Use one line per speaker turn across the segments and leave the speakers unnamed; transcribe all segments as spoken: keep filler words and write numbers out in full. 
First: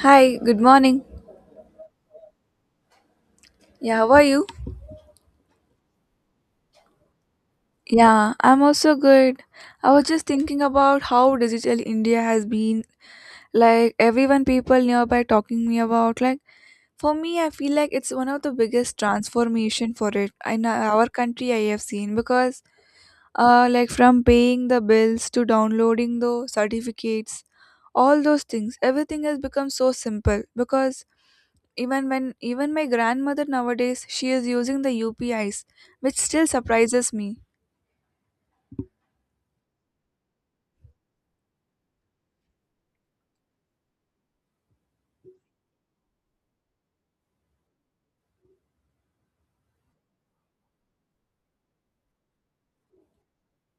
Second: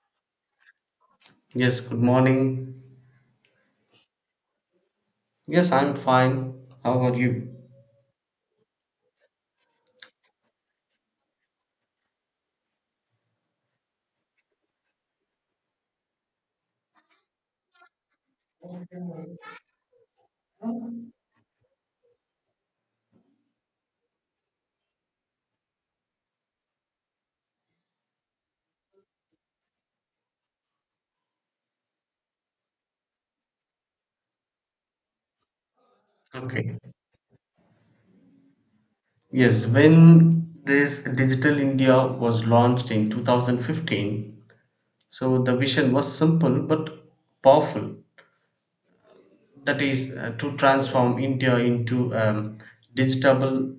Hi, good morning.
Yes, good morning.
Yeah, how are you?
Yes, I'm fine. How are you?
Yeah, I'm also good. I was just thinking about how digital India has been. Like everyone people nearby talking me about like for me I feel like it's one of the biggest transformation for it in our country I have seen because uh like from paying the bills to downloading the certificates all those things everything has become so simple because even when even my grandmother nowadays she is using the U P Is, which still
Okay.
surprises me.
Yes, when this Digital India was launched in twenty fifteen, so the vision was simple but powerful. That is uh, to transform India into a digital,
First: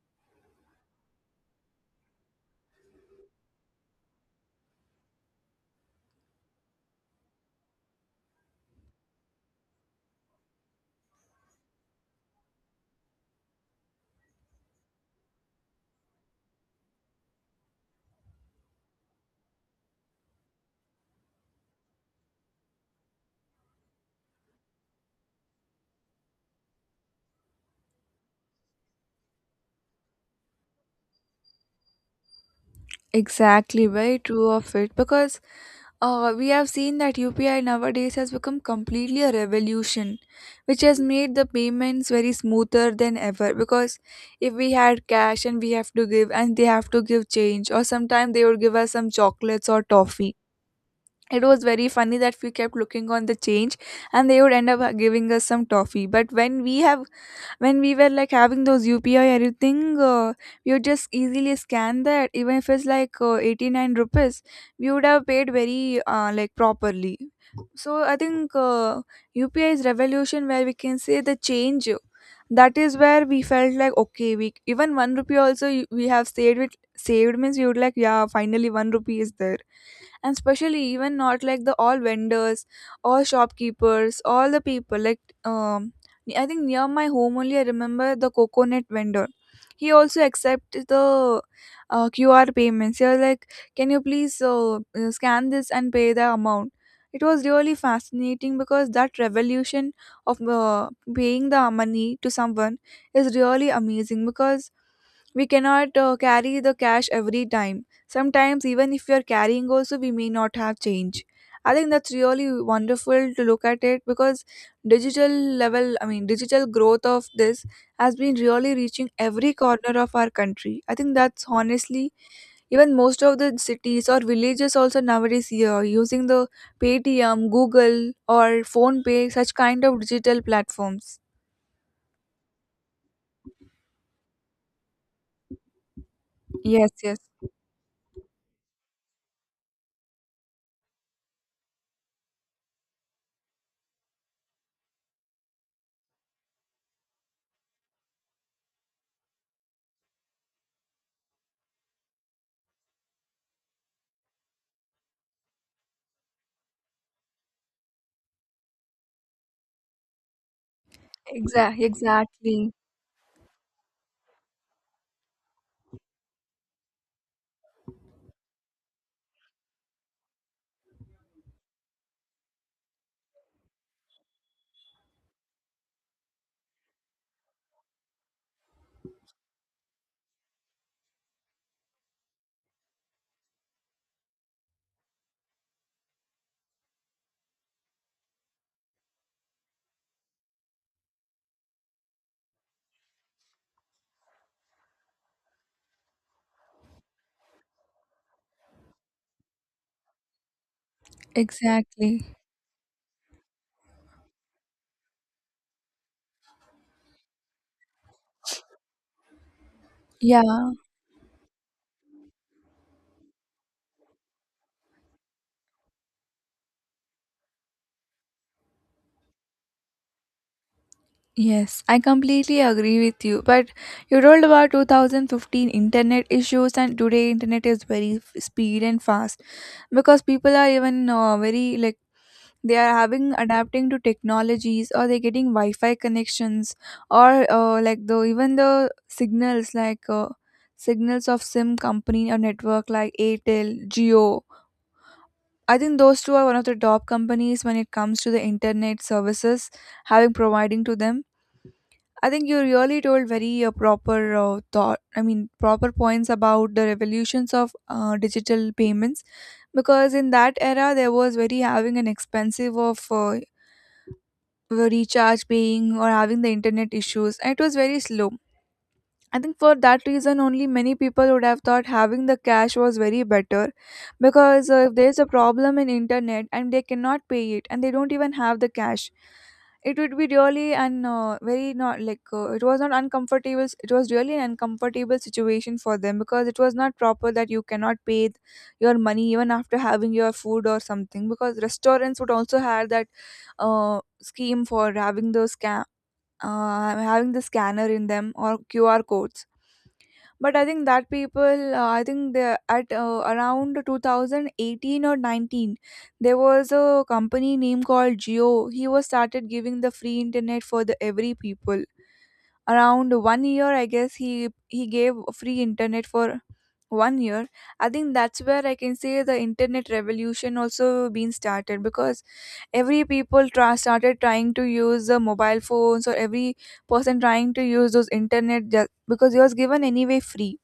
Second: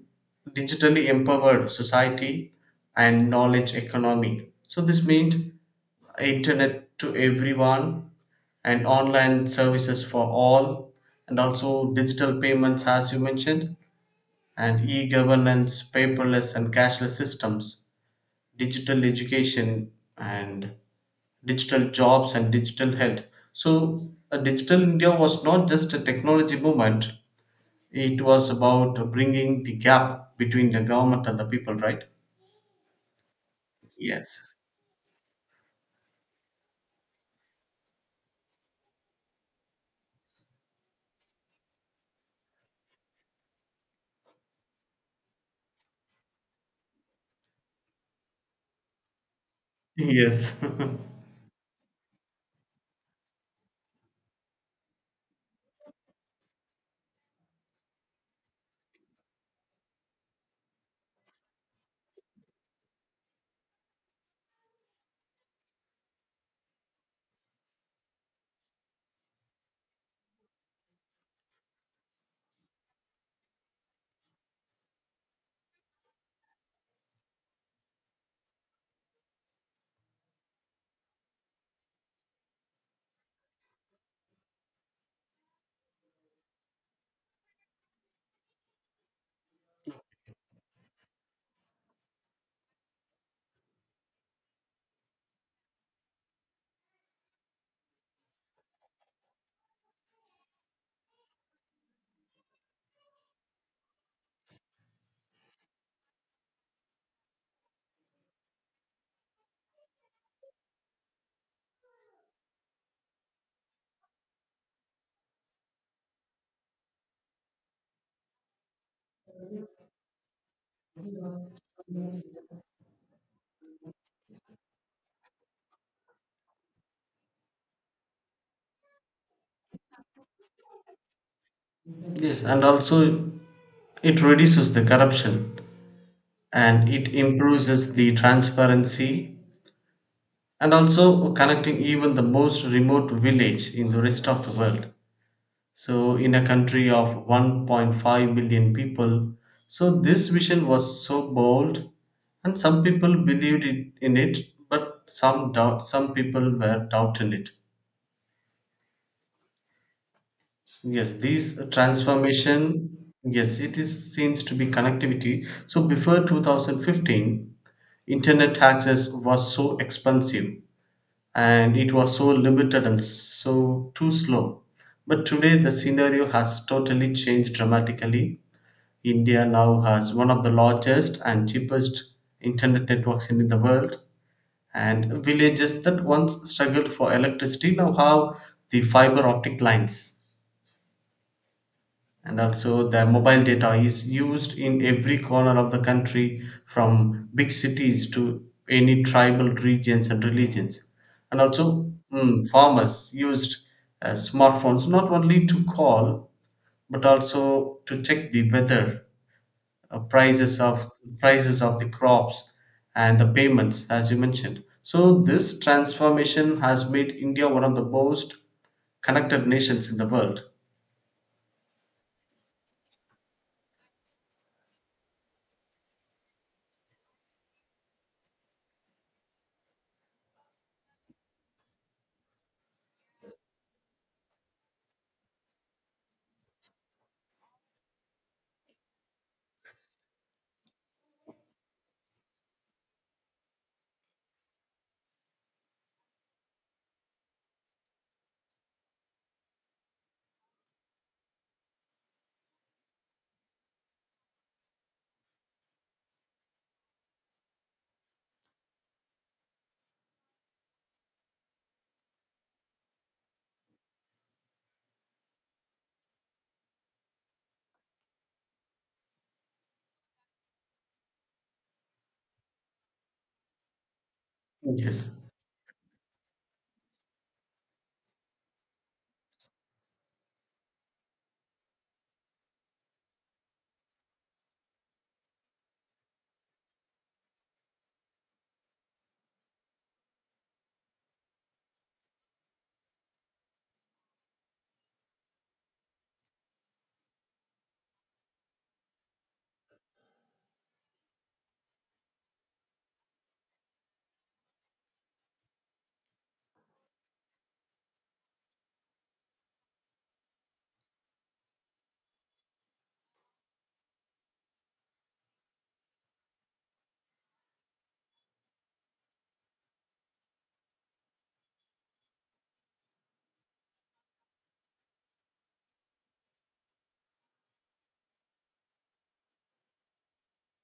digitally empowered society and knowledge economy. So this means internet to everyone and online services for all, and also digital payments as you mentioned, and e-governance, paperless and cashless systems, digital education and digital jobs and digital health. So, uh, Digital India was not just a technology movement, it was about bringing the gap between the government and the people, right?
Exactly, very true
Yes.
of it because uh, we have seen that U P I nowadays has become completely a revolution, which has made the payments very smoother than ever. Because if we had cash and we have to give, and they have to give change, or sometimes they would give us some chocolates or toffee.
Yes.
It was very funny that we kept looking on the change and they would end up giving us some toffee. But when we have when we were like having those U P I everything, uh, you just easily scan that. Even if it's like uh, eighty-nine rupees, we would have paid very uh, like properly. So I think uh, U P I is revolution where we can say the change. That is where we felt like okay, we even one rupee also you- we have saved it. Saved means you would like yeah, finally one rupee is there, and especially even not like the all vendors, all shopkeepers, all the people like um I think near my home only I remember the coconut vendor. He also accepted the uh, QR payments. He was like, can you please uh, uh, scan this and pay the amount. It was really fascinating because that revolution of uh, paying the money to someone is really amazing because we cannot uh, carry the cash every time. Sometimes even if we are carrying also we may not have change. I think that's really wonderful to look at it because digital level I mean digital growth of this has been really reaching every corner of our country. I think that's honestly even most of the cities or villages also nowadays here using the Paytm, Google, or Phone Pay, such kind of digital platforms.
Yes, and also it reduces the corruption and
Yes,
it
yes.
improves the transparency, and also connecting even the most remote village in the rest of the world. So, in a country of one point five million people, so this vision was so bold, and some people believed it, in it, but some doubt, some people were doubting it. Yes, this
exactly exactly
transformation, yes, it is seems to be connectivity. So, before two thousand fifteen, internet access was so expensive and it was so limited and so too slow. But today the scenario has totally changed dramatically. India now has one of the largest and cheapest internet networks in the world, and villages that once struggled for electricity now have the fiber optic lines. And also, the mobile data is used in every corner of the country from big cities to any tribal regions and religions. And also,
exactly
mm, farmers used uh, smartphones not only to call but also to check the weather, uh, prices
Yeah,
of prices of the crops and the payments as you mentioned. So this transformation has made India one of the most connected nations in the world.
yes, I completely agree with you. But you told about two thousand fifteen internet issues, and today internet is very f- speed and fast because people are even uh, very like they are having adapting to technologies, or they're getting Wi-Fi connections, or uh, like the even the signals like uh, signals of SIM company or network like Airtel, Geo. I think those two are one of the top companies when it comes to the internet services having providing to them. I think you really told very uh, proper uh, thought. I mean, proper points about the revolutions of uh, digital payments because in that era there was very having an expensive of uh, recharge paying or having the internet issues. And it was very slow. I think for that reason only many people would have thought having the cash was very better because uh, if
Yes,
there's a problem in internet and they cannot pay it and they don't even have the cash, it would be really an uh, very not like uh, it was not uncomfortable, it was really an uncomfortable situation for them because it was not proper that you cannot pay th- your money even after having your food or something because restaurants would also have that uh, scheme for having the scan, uh, having the scanner in them or QR codes. But I think that people, uh, I think they at uh, around two thousand eighteen or nineteen, there was a company name called Geo. He was started giving the free internet for the every people. Around one year, I guess he he gave free internet for one year. I think that's where I can say the internet revolution also been started because every people tra- started trying to use the mobile phones, or every person trying to use those internet just because it was given anyway free.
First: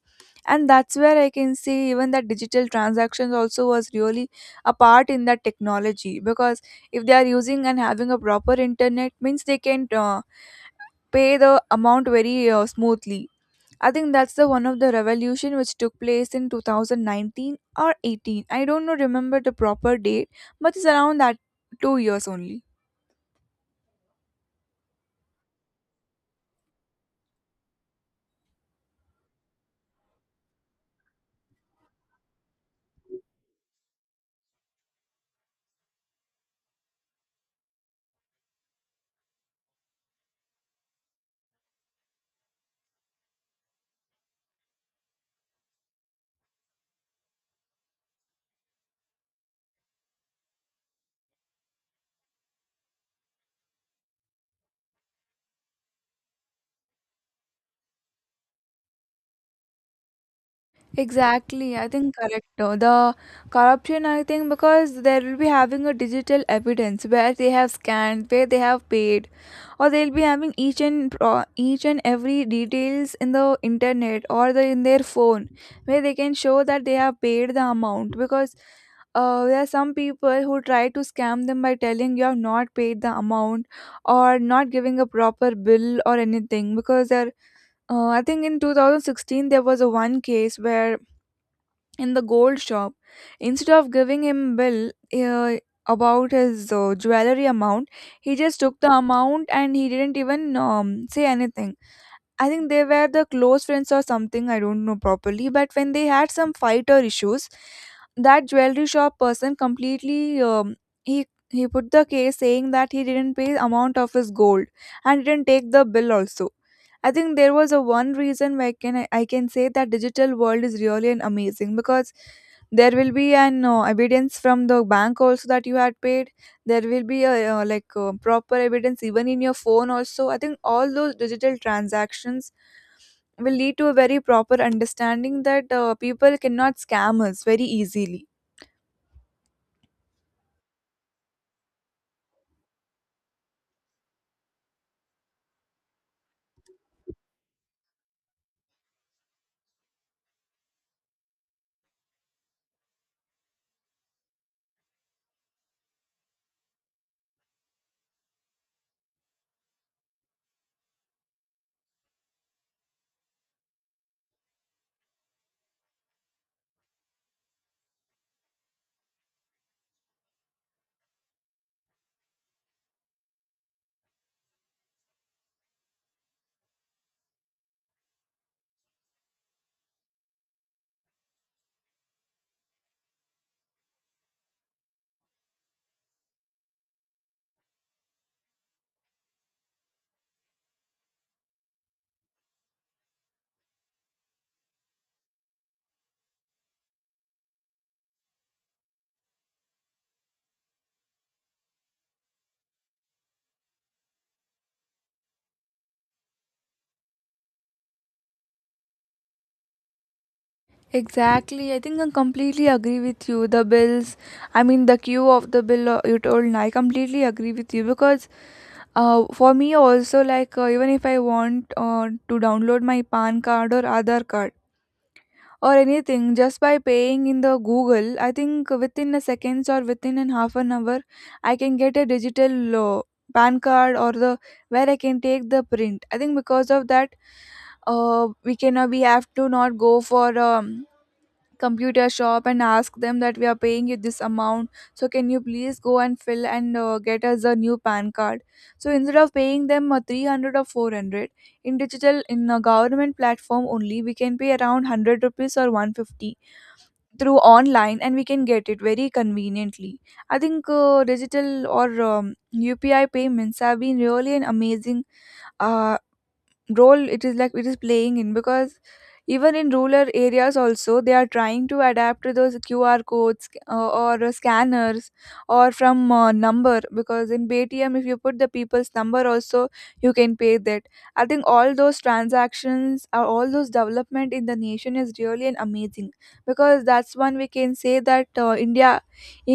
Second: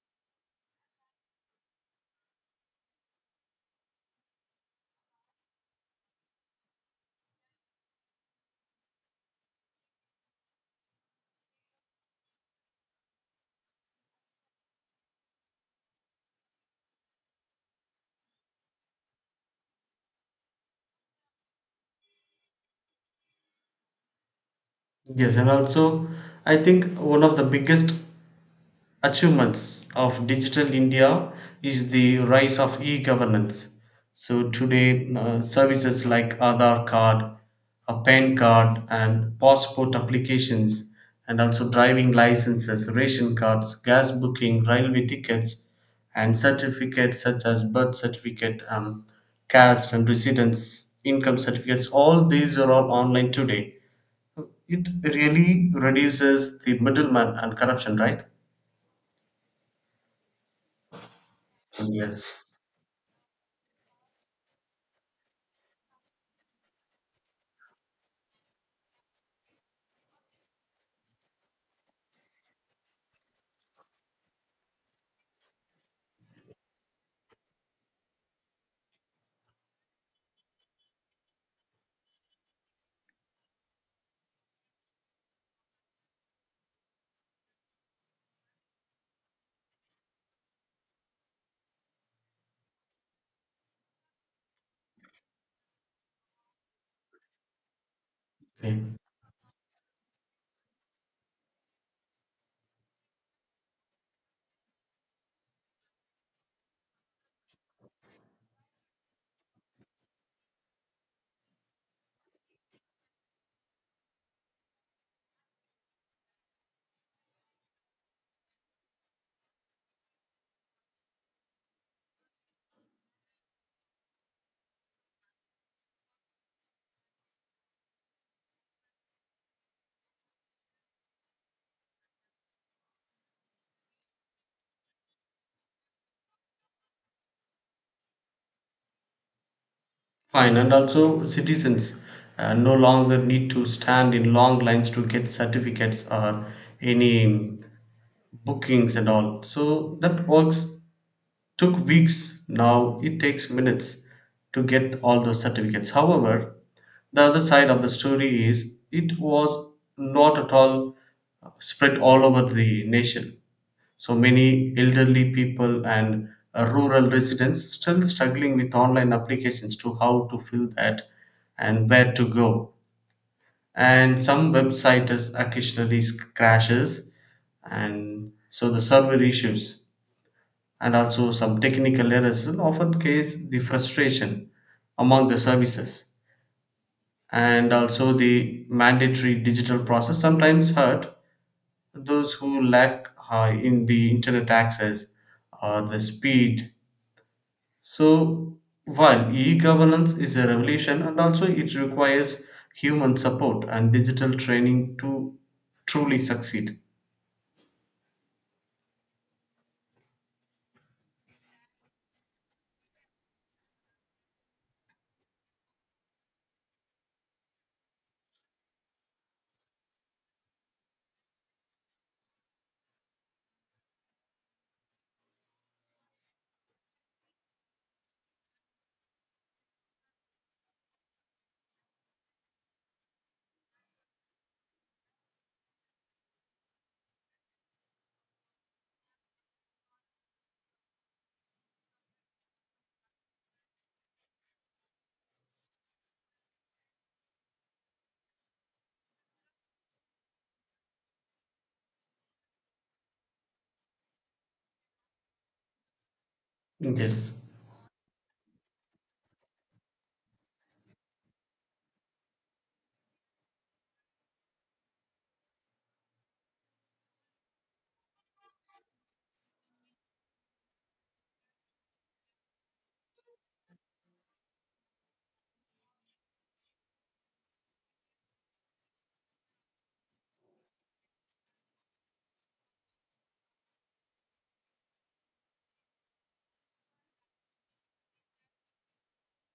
And that's where I can see even that digital transactions also was really a part in that technology because if they are using and having a proper internet means they can uh, pay the amount very uh, smoothly. I think that's the one of the revolution which took place in two thousand nineteen or eighteen, I don't know remember the proper date, but it's around that two years only.
yes, and also I think one of the biggest achievements of Digital India is the rise of e-governance. So today, uh, services like Aadhaar card, a PAN card, and passport applications, and also driving licenses, ration cards, gas booking, railway tickets, and certificates such as birth certificate, um, caste and residence, income certificates. All these are all online today. It really reduces the middleman and corruption, right?
Exactly, I think
Yes.
correct. uh, The corruption, I think, because they will be having a digital evidence where they have scanned, where they have paid, or they'll be having each and pro- each and every details in the internet or the in their phone, where they can show that they have paid the amount. Because uh, there are some people who try to scam them by telling you have not paid the amount or not giving a proper bill or anything because they're uh, I think in two thousand sixteen there was a one case where in the gold shop instead of giving him bill uh, about his uh, jewelry amount, he just took
Okay.
the amount and he didn't even um, say anything. I think they were the close friends or something, I don't know properly, but when they had some fight or issues, that jewelry shop person completely um, he he put the case saying that he didn't pay amount of his gold and didn't take the bill also. I think there was a one reason why can I can say that digital world is really an amazing because there will be an uh, evidence from the bank also that you had paid. There will be a uh, like uh, proper evidence even in your phone also. I think all those digital transactions will lead to a very proper understanding that uh, people cannot scam us very easily.
Fine, and also citizens uh, no longer need to stand in long lines to get certificates or any bookings and all. So that works took weeks. Now it takes minutes to get all those certificates. However, the other side of the story is it was not at all spread all over the nation. So many elderly people and uh, rural residents still struggling with online applications, to how to fill that and where to go. And some websites occasionally s- crashes, and so the server issues and also some technical errors will often cause the frustration among the services. And also the mandatory digital process sometimes hurt those who lack uh, in the internet access or the speed. So, while e governance is a revolution, and also it requires human support and digital training to truly succeed.
Exactly. I think I completely agree with you. The bills, I mean, the queue of the bill uh, you told, I completely agree with you because uh, for me also, like, uh, even if I want uh, to download my PAN card or Aadhaar card, or anything just by paying in the Google, I think within a seconds or within an half an hour I can get a digital uh, PAN card, or the where I can take the print. I think because of that uh, we cannot we have to not go for um, computer shop and ask them that we are paying you this amount, so can you please go and fill and uh, get us a new PAN card. So instead of paying them uh, three hundred or four hundred in digital, in a government platform only we can pay around one hundred rupees or one hundred fifty
Yes,
through online, and we can get it very conveniently. I think uh, digital or um, UPI payments have been really an amazing uh, role it is like it is playing in because even in rural areas also they are trying to adapt to those QR codes uh, or uh, scanners, or from uh, number, because in Paytm if you put the people's number also you can pay that. I think all those transactions or all those development in the nation is really an amazing because that's one we can say that uh, india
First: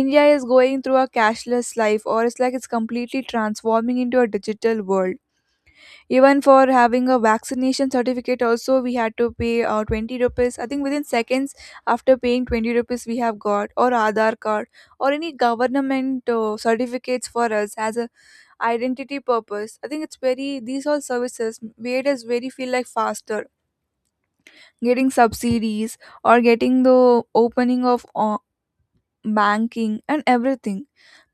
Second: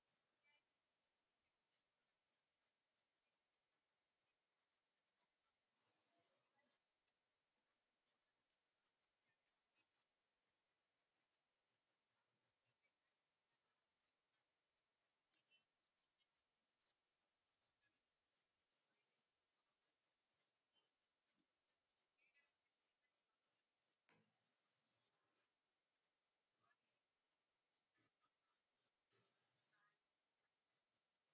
india is going through a cashless life, or it's like it's completely transforming into a digital world. Even for having a vaccination certificate, also we had to pay uh, twenty rupees. I think within seconds after paying twenty rupees, we have got or Aadhaar card or any government uh, certificates for us as a identity purpose. I think it's very these all services made us very feel like faster getting subsidies or getting the opening of uh, banking and everything.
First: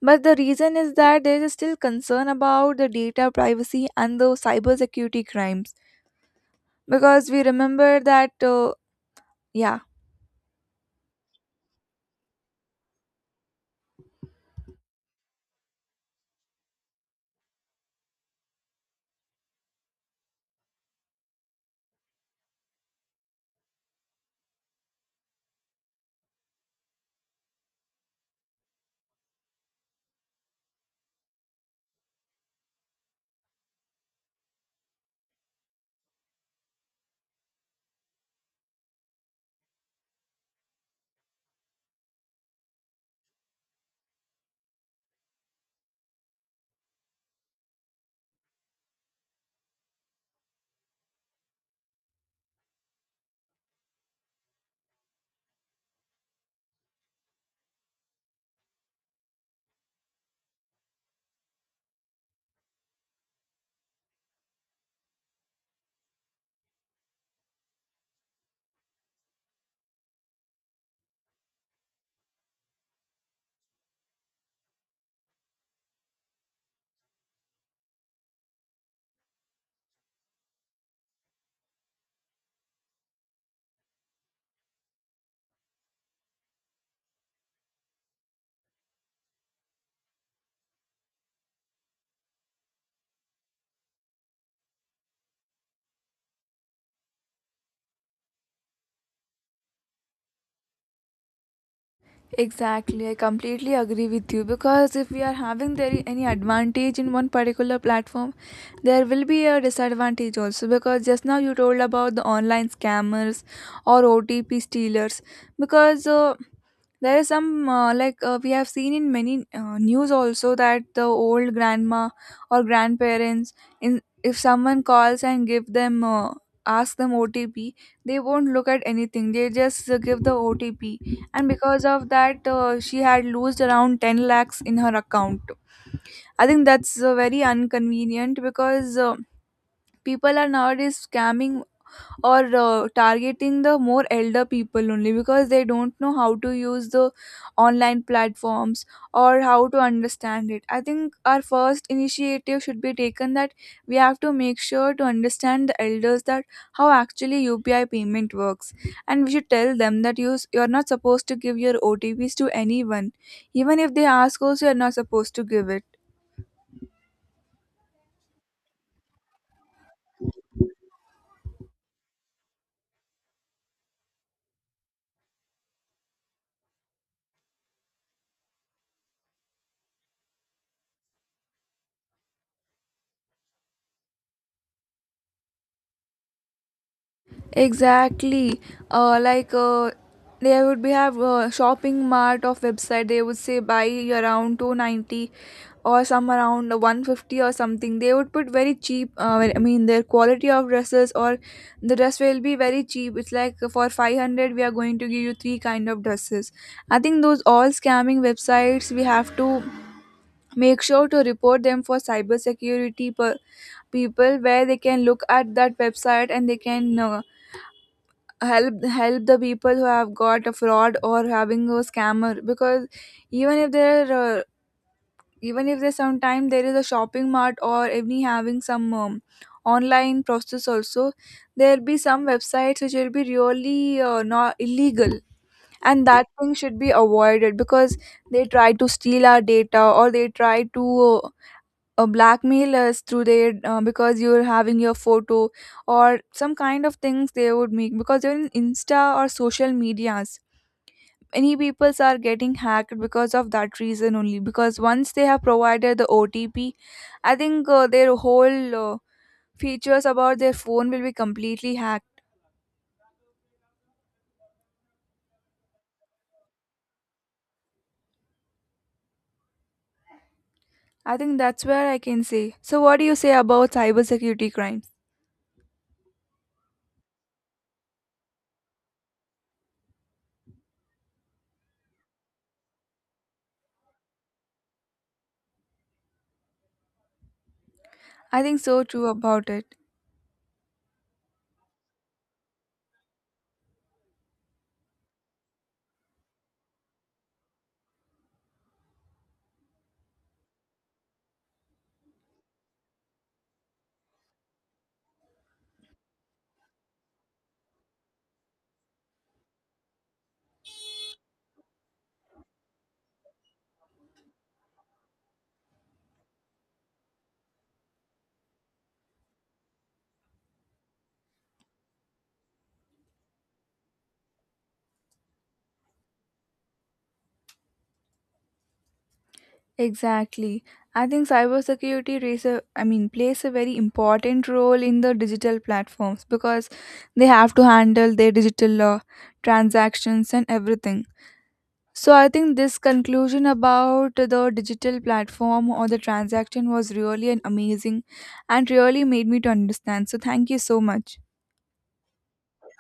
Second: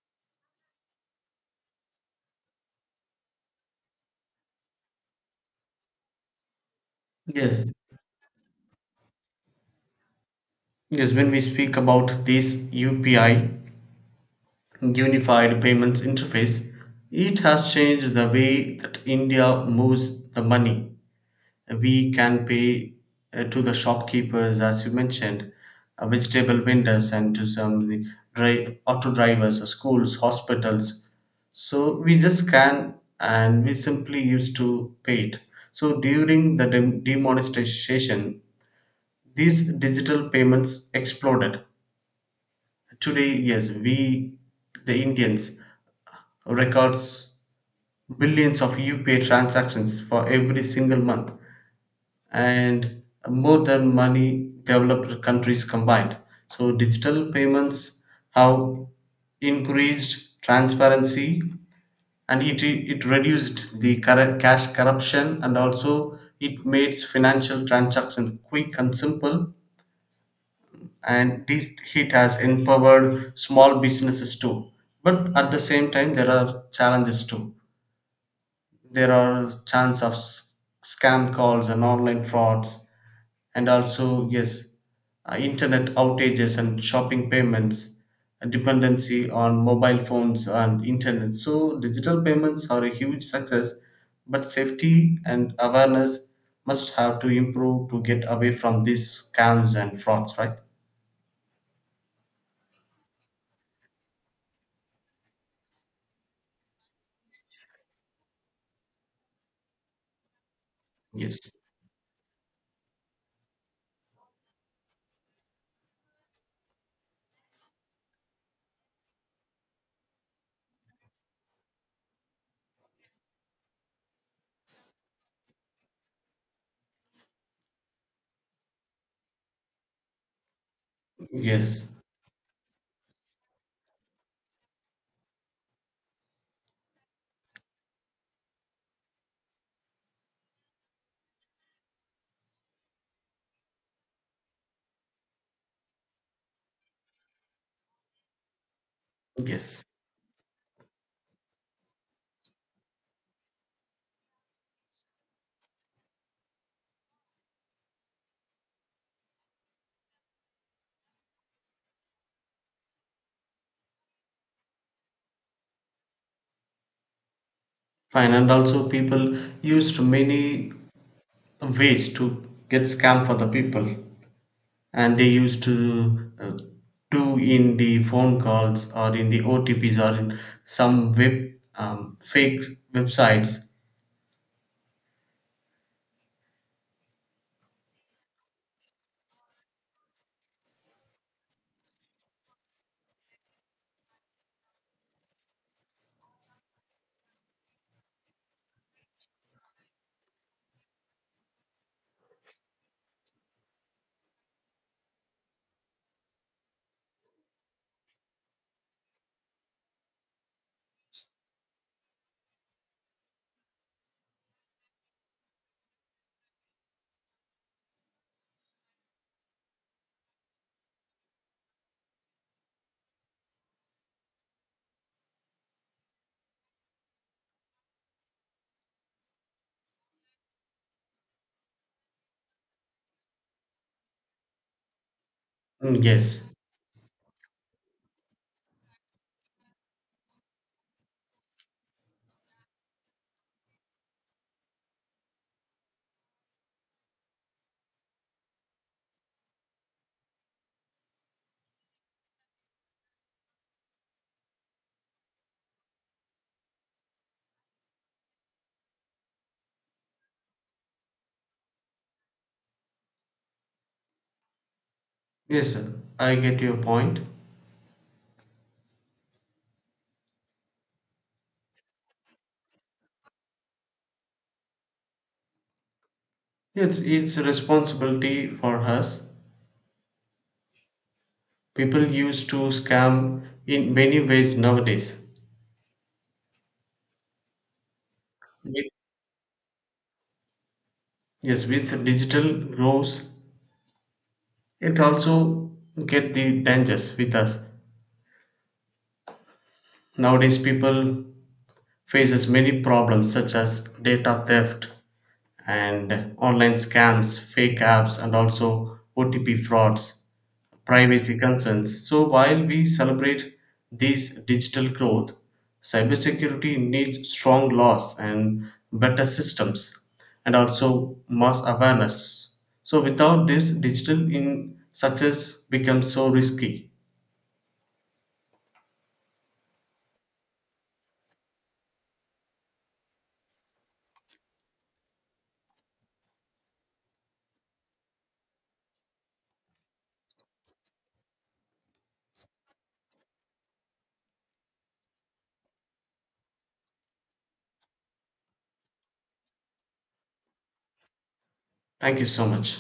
But the reason is that there is still concern about the data privacy and the cybersecurity crimes because we
yes,
remember that uh, yeah
yes. When we speak about this U P I, Unified Payments Interface, it has changed the way that India moves the money. We can pay, uh, to the shopkeepers as you mentioned, uh, vegetable vendors and to some the dri- auto drivers, uh, schools, hospitals. So we just scan and we simply used to pay it. So during the dem- demonetization, these digital payments exploded. Today, yes, we the Indians records billions of UPA transactions for every single month, and more than money developed countries combined. So digital payments have increased transparency and it, it reduced the corru- cash corruption, and also it makes financial transactions quick and simple, and this it has empowered small businesses too. But at the same time there are challenges too. There are chance of s- scam calls and online frauds, and also, yes, uh, internet outages and shopping payments, a dependency on mobile phones and internet. So digital payments are a huge success, but safety and awareness must have to improve to get away from these scams and frauds, right?
exactly I completely agree with you because if we are having there any advantage in one particular platform, there will be a disadvantage also because just now
Yes,
you told about the online scammers or OTP stealers. Because uh, there is some uh, like uh, we have seen in many uh, news also that the old grandma or grandparents in if someone calls and give them uh, ask them O T P, they won't look at anything, they just uh, give the O T P. And because
yes,
of that uh, she had lost around ten lakhs in her account. I think that's uh, very inconvenient because uh, people are nowadays scamming or uh, targeting the more elder people only because they don't know how to use the online platforms or how to
yes.
understand it. I think our first initiative should be taken that we have to make sure to understand the elders that how actually U P I payment works, and we should tell them that you you're not supposed to give your O T Ps to anyone, even if they ask also you're not supposed to give it.
Fine, and also people used many ways to get scam for the people, and they used to uh, do in the phone calls or in the O T Ps or in some web um, fake websites.
Exactly. Uh, like uh, they would be have a shopping mart of website. They would say buy around two ninety or some around one fifty or something. They would put very cheap. Uh, I mean their quality of dresses or the dress will be very cheap. It's like for five hundred we are going to give you three kind of dresses. I think those all scamming websites we have to make sure to report them for cyber security per- people where they can look at that website and they can. Uh, help help the people who have got a fraud or having a scammer because even if there uh, even if there's sometime there is a shopping mart or any having some um, online process also, there'll be some websites which will be really uh, not illegal,
Mm,
and that
yes,
thing should be avoided because they try to steal our data, or they try to uh, uh, blackmail us through their uh, because you're having your photo or some kind of things they would make because you're in Insta or social medias. Many peoples are getting hacked because of that reason only, because once they have provided the OTP, I think uh, their whole uh, features about their phone will be completely hacked.
yes, sir. I get your point.
I think that's where I can say, so what do you say about cybersecurity crimes?
It's it's a responsibility for us. People used to scam in many ways nowadays.
I think so
With-
too about it.
Yes, with digital growth, it also get the dangers with us. Nowadays, people faces many problems such as data theft and online scams, fake apps, and also O T P frauds, privacy concerns. So, while we celebrate these digital growth, cybersecurity needs strong laws and better systems, and also mass awareness. So, without this, digital in success becomes so risky.
Exactly. I think cybersecurity plays a, I mean, plays a very important role in the digital platforms because they have to handle their digital uh, transactions and everything. So I think this conclusion about the digital platform or the transaction was really an amazing and really made me to understand. So thank you so much.
Thank you so much.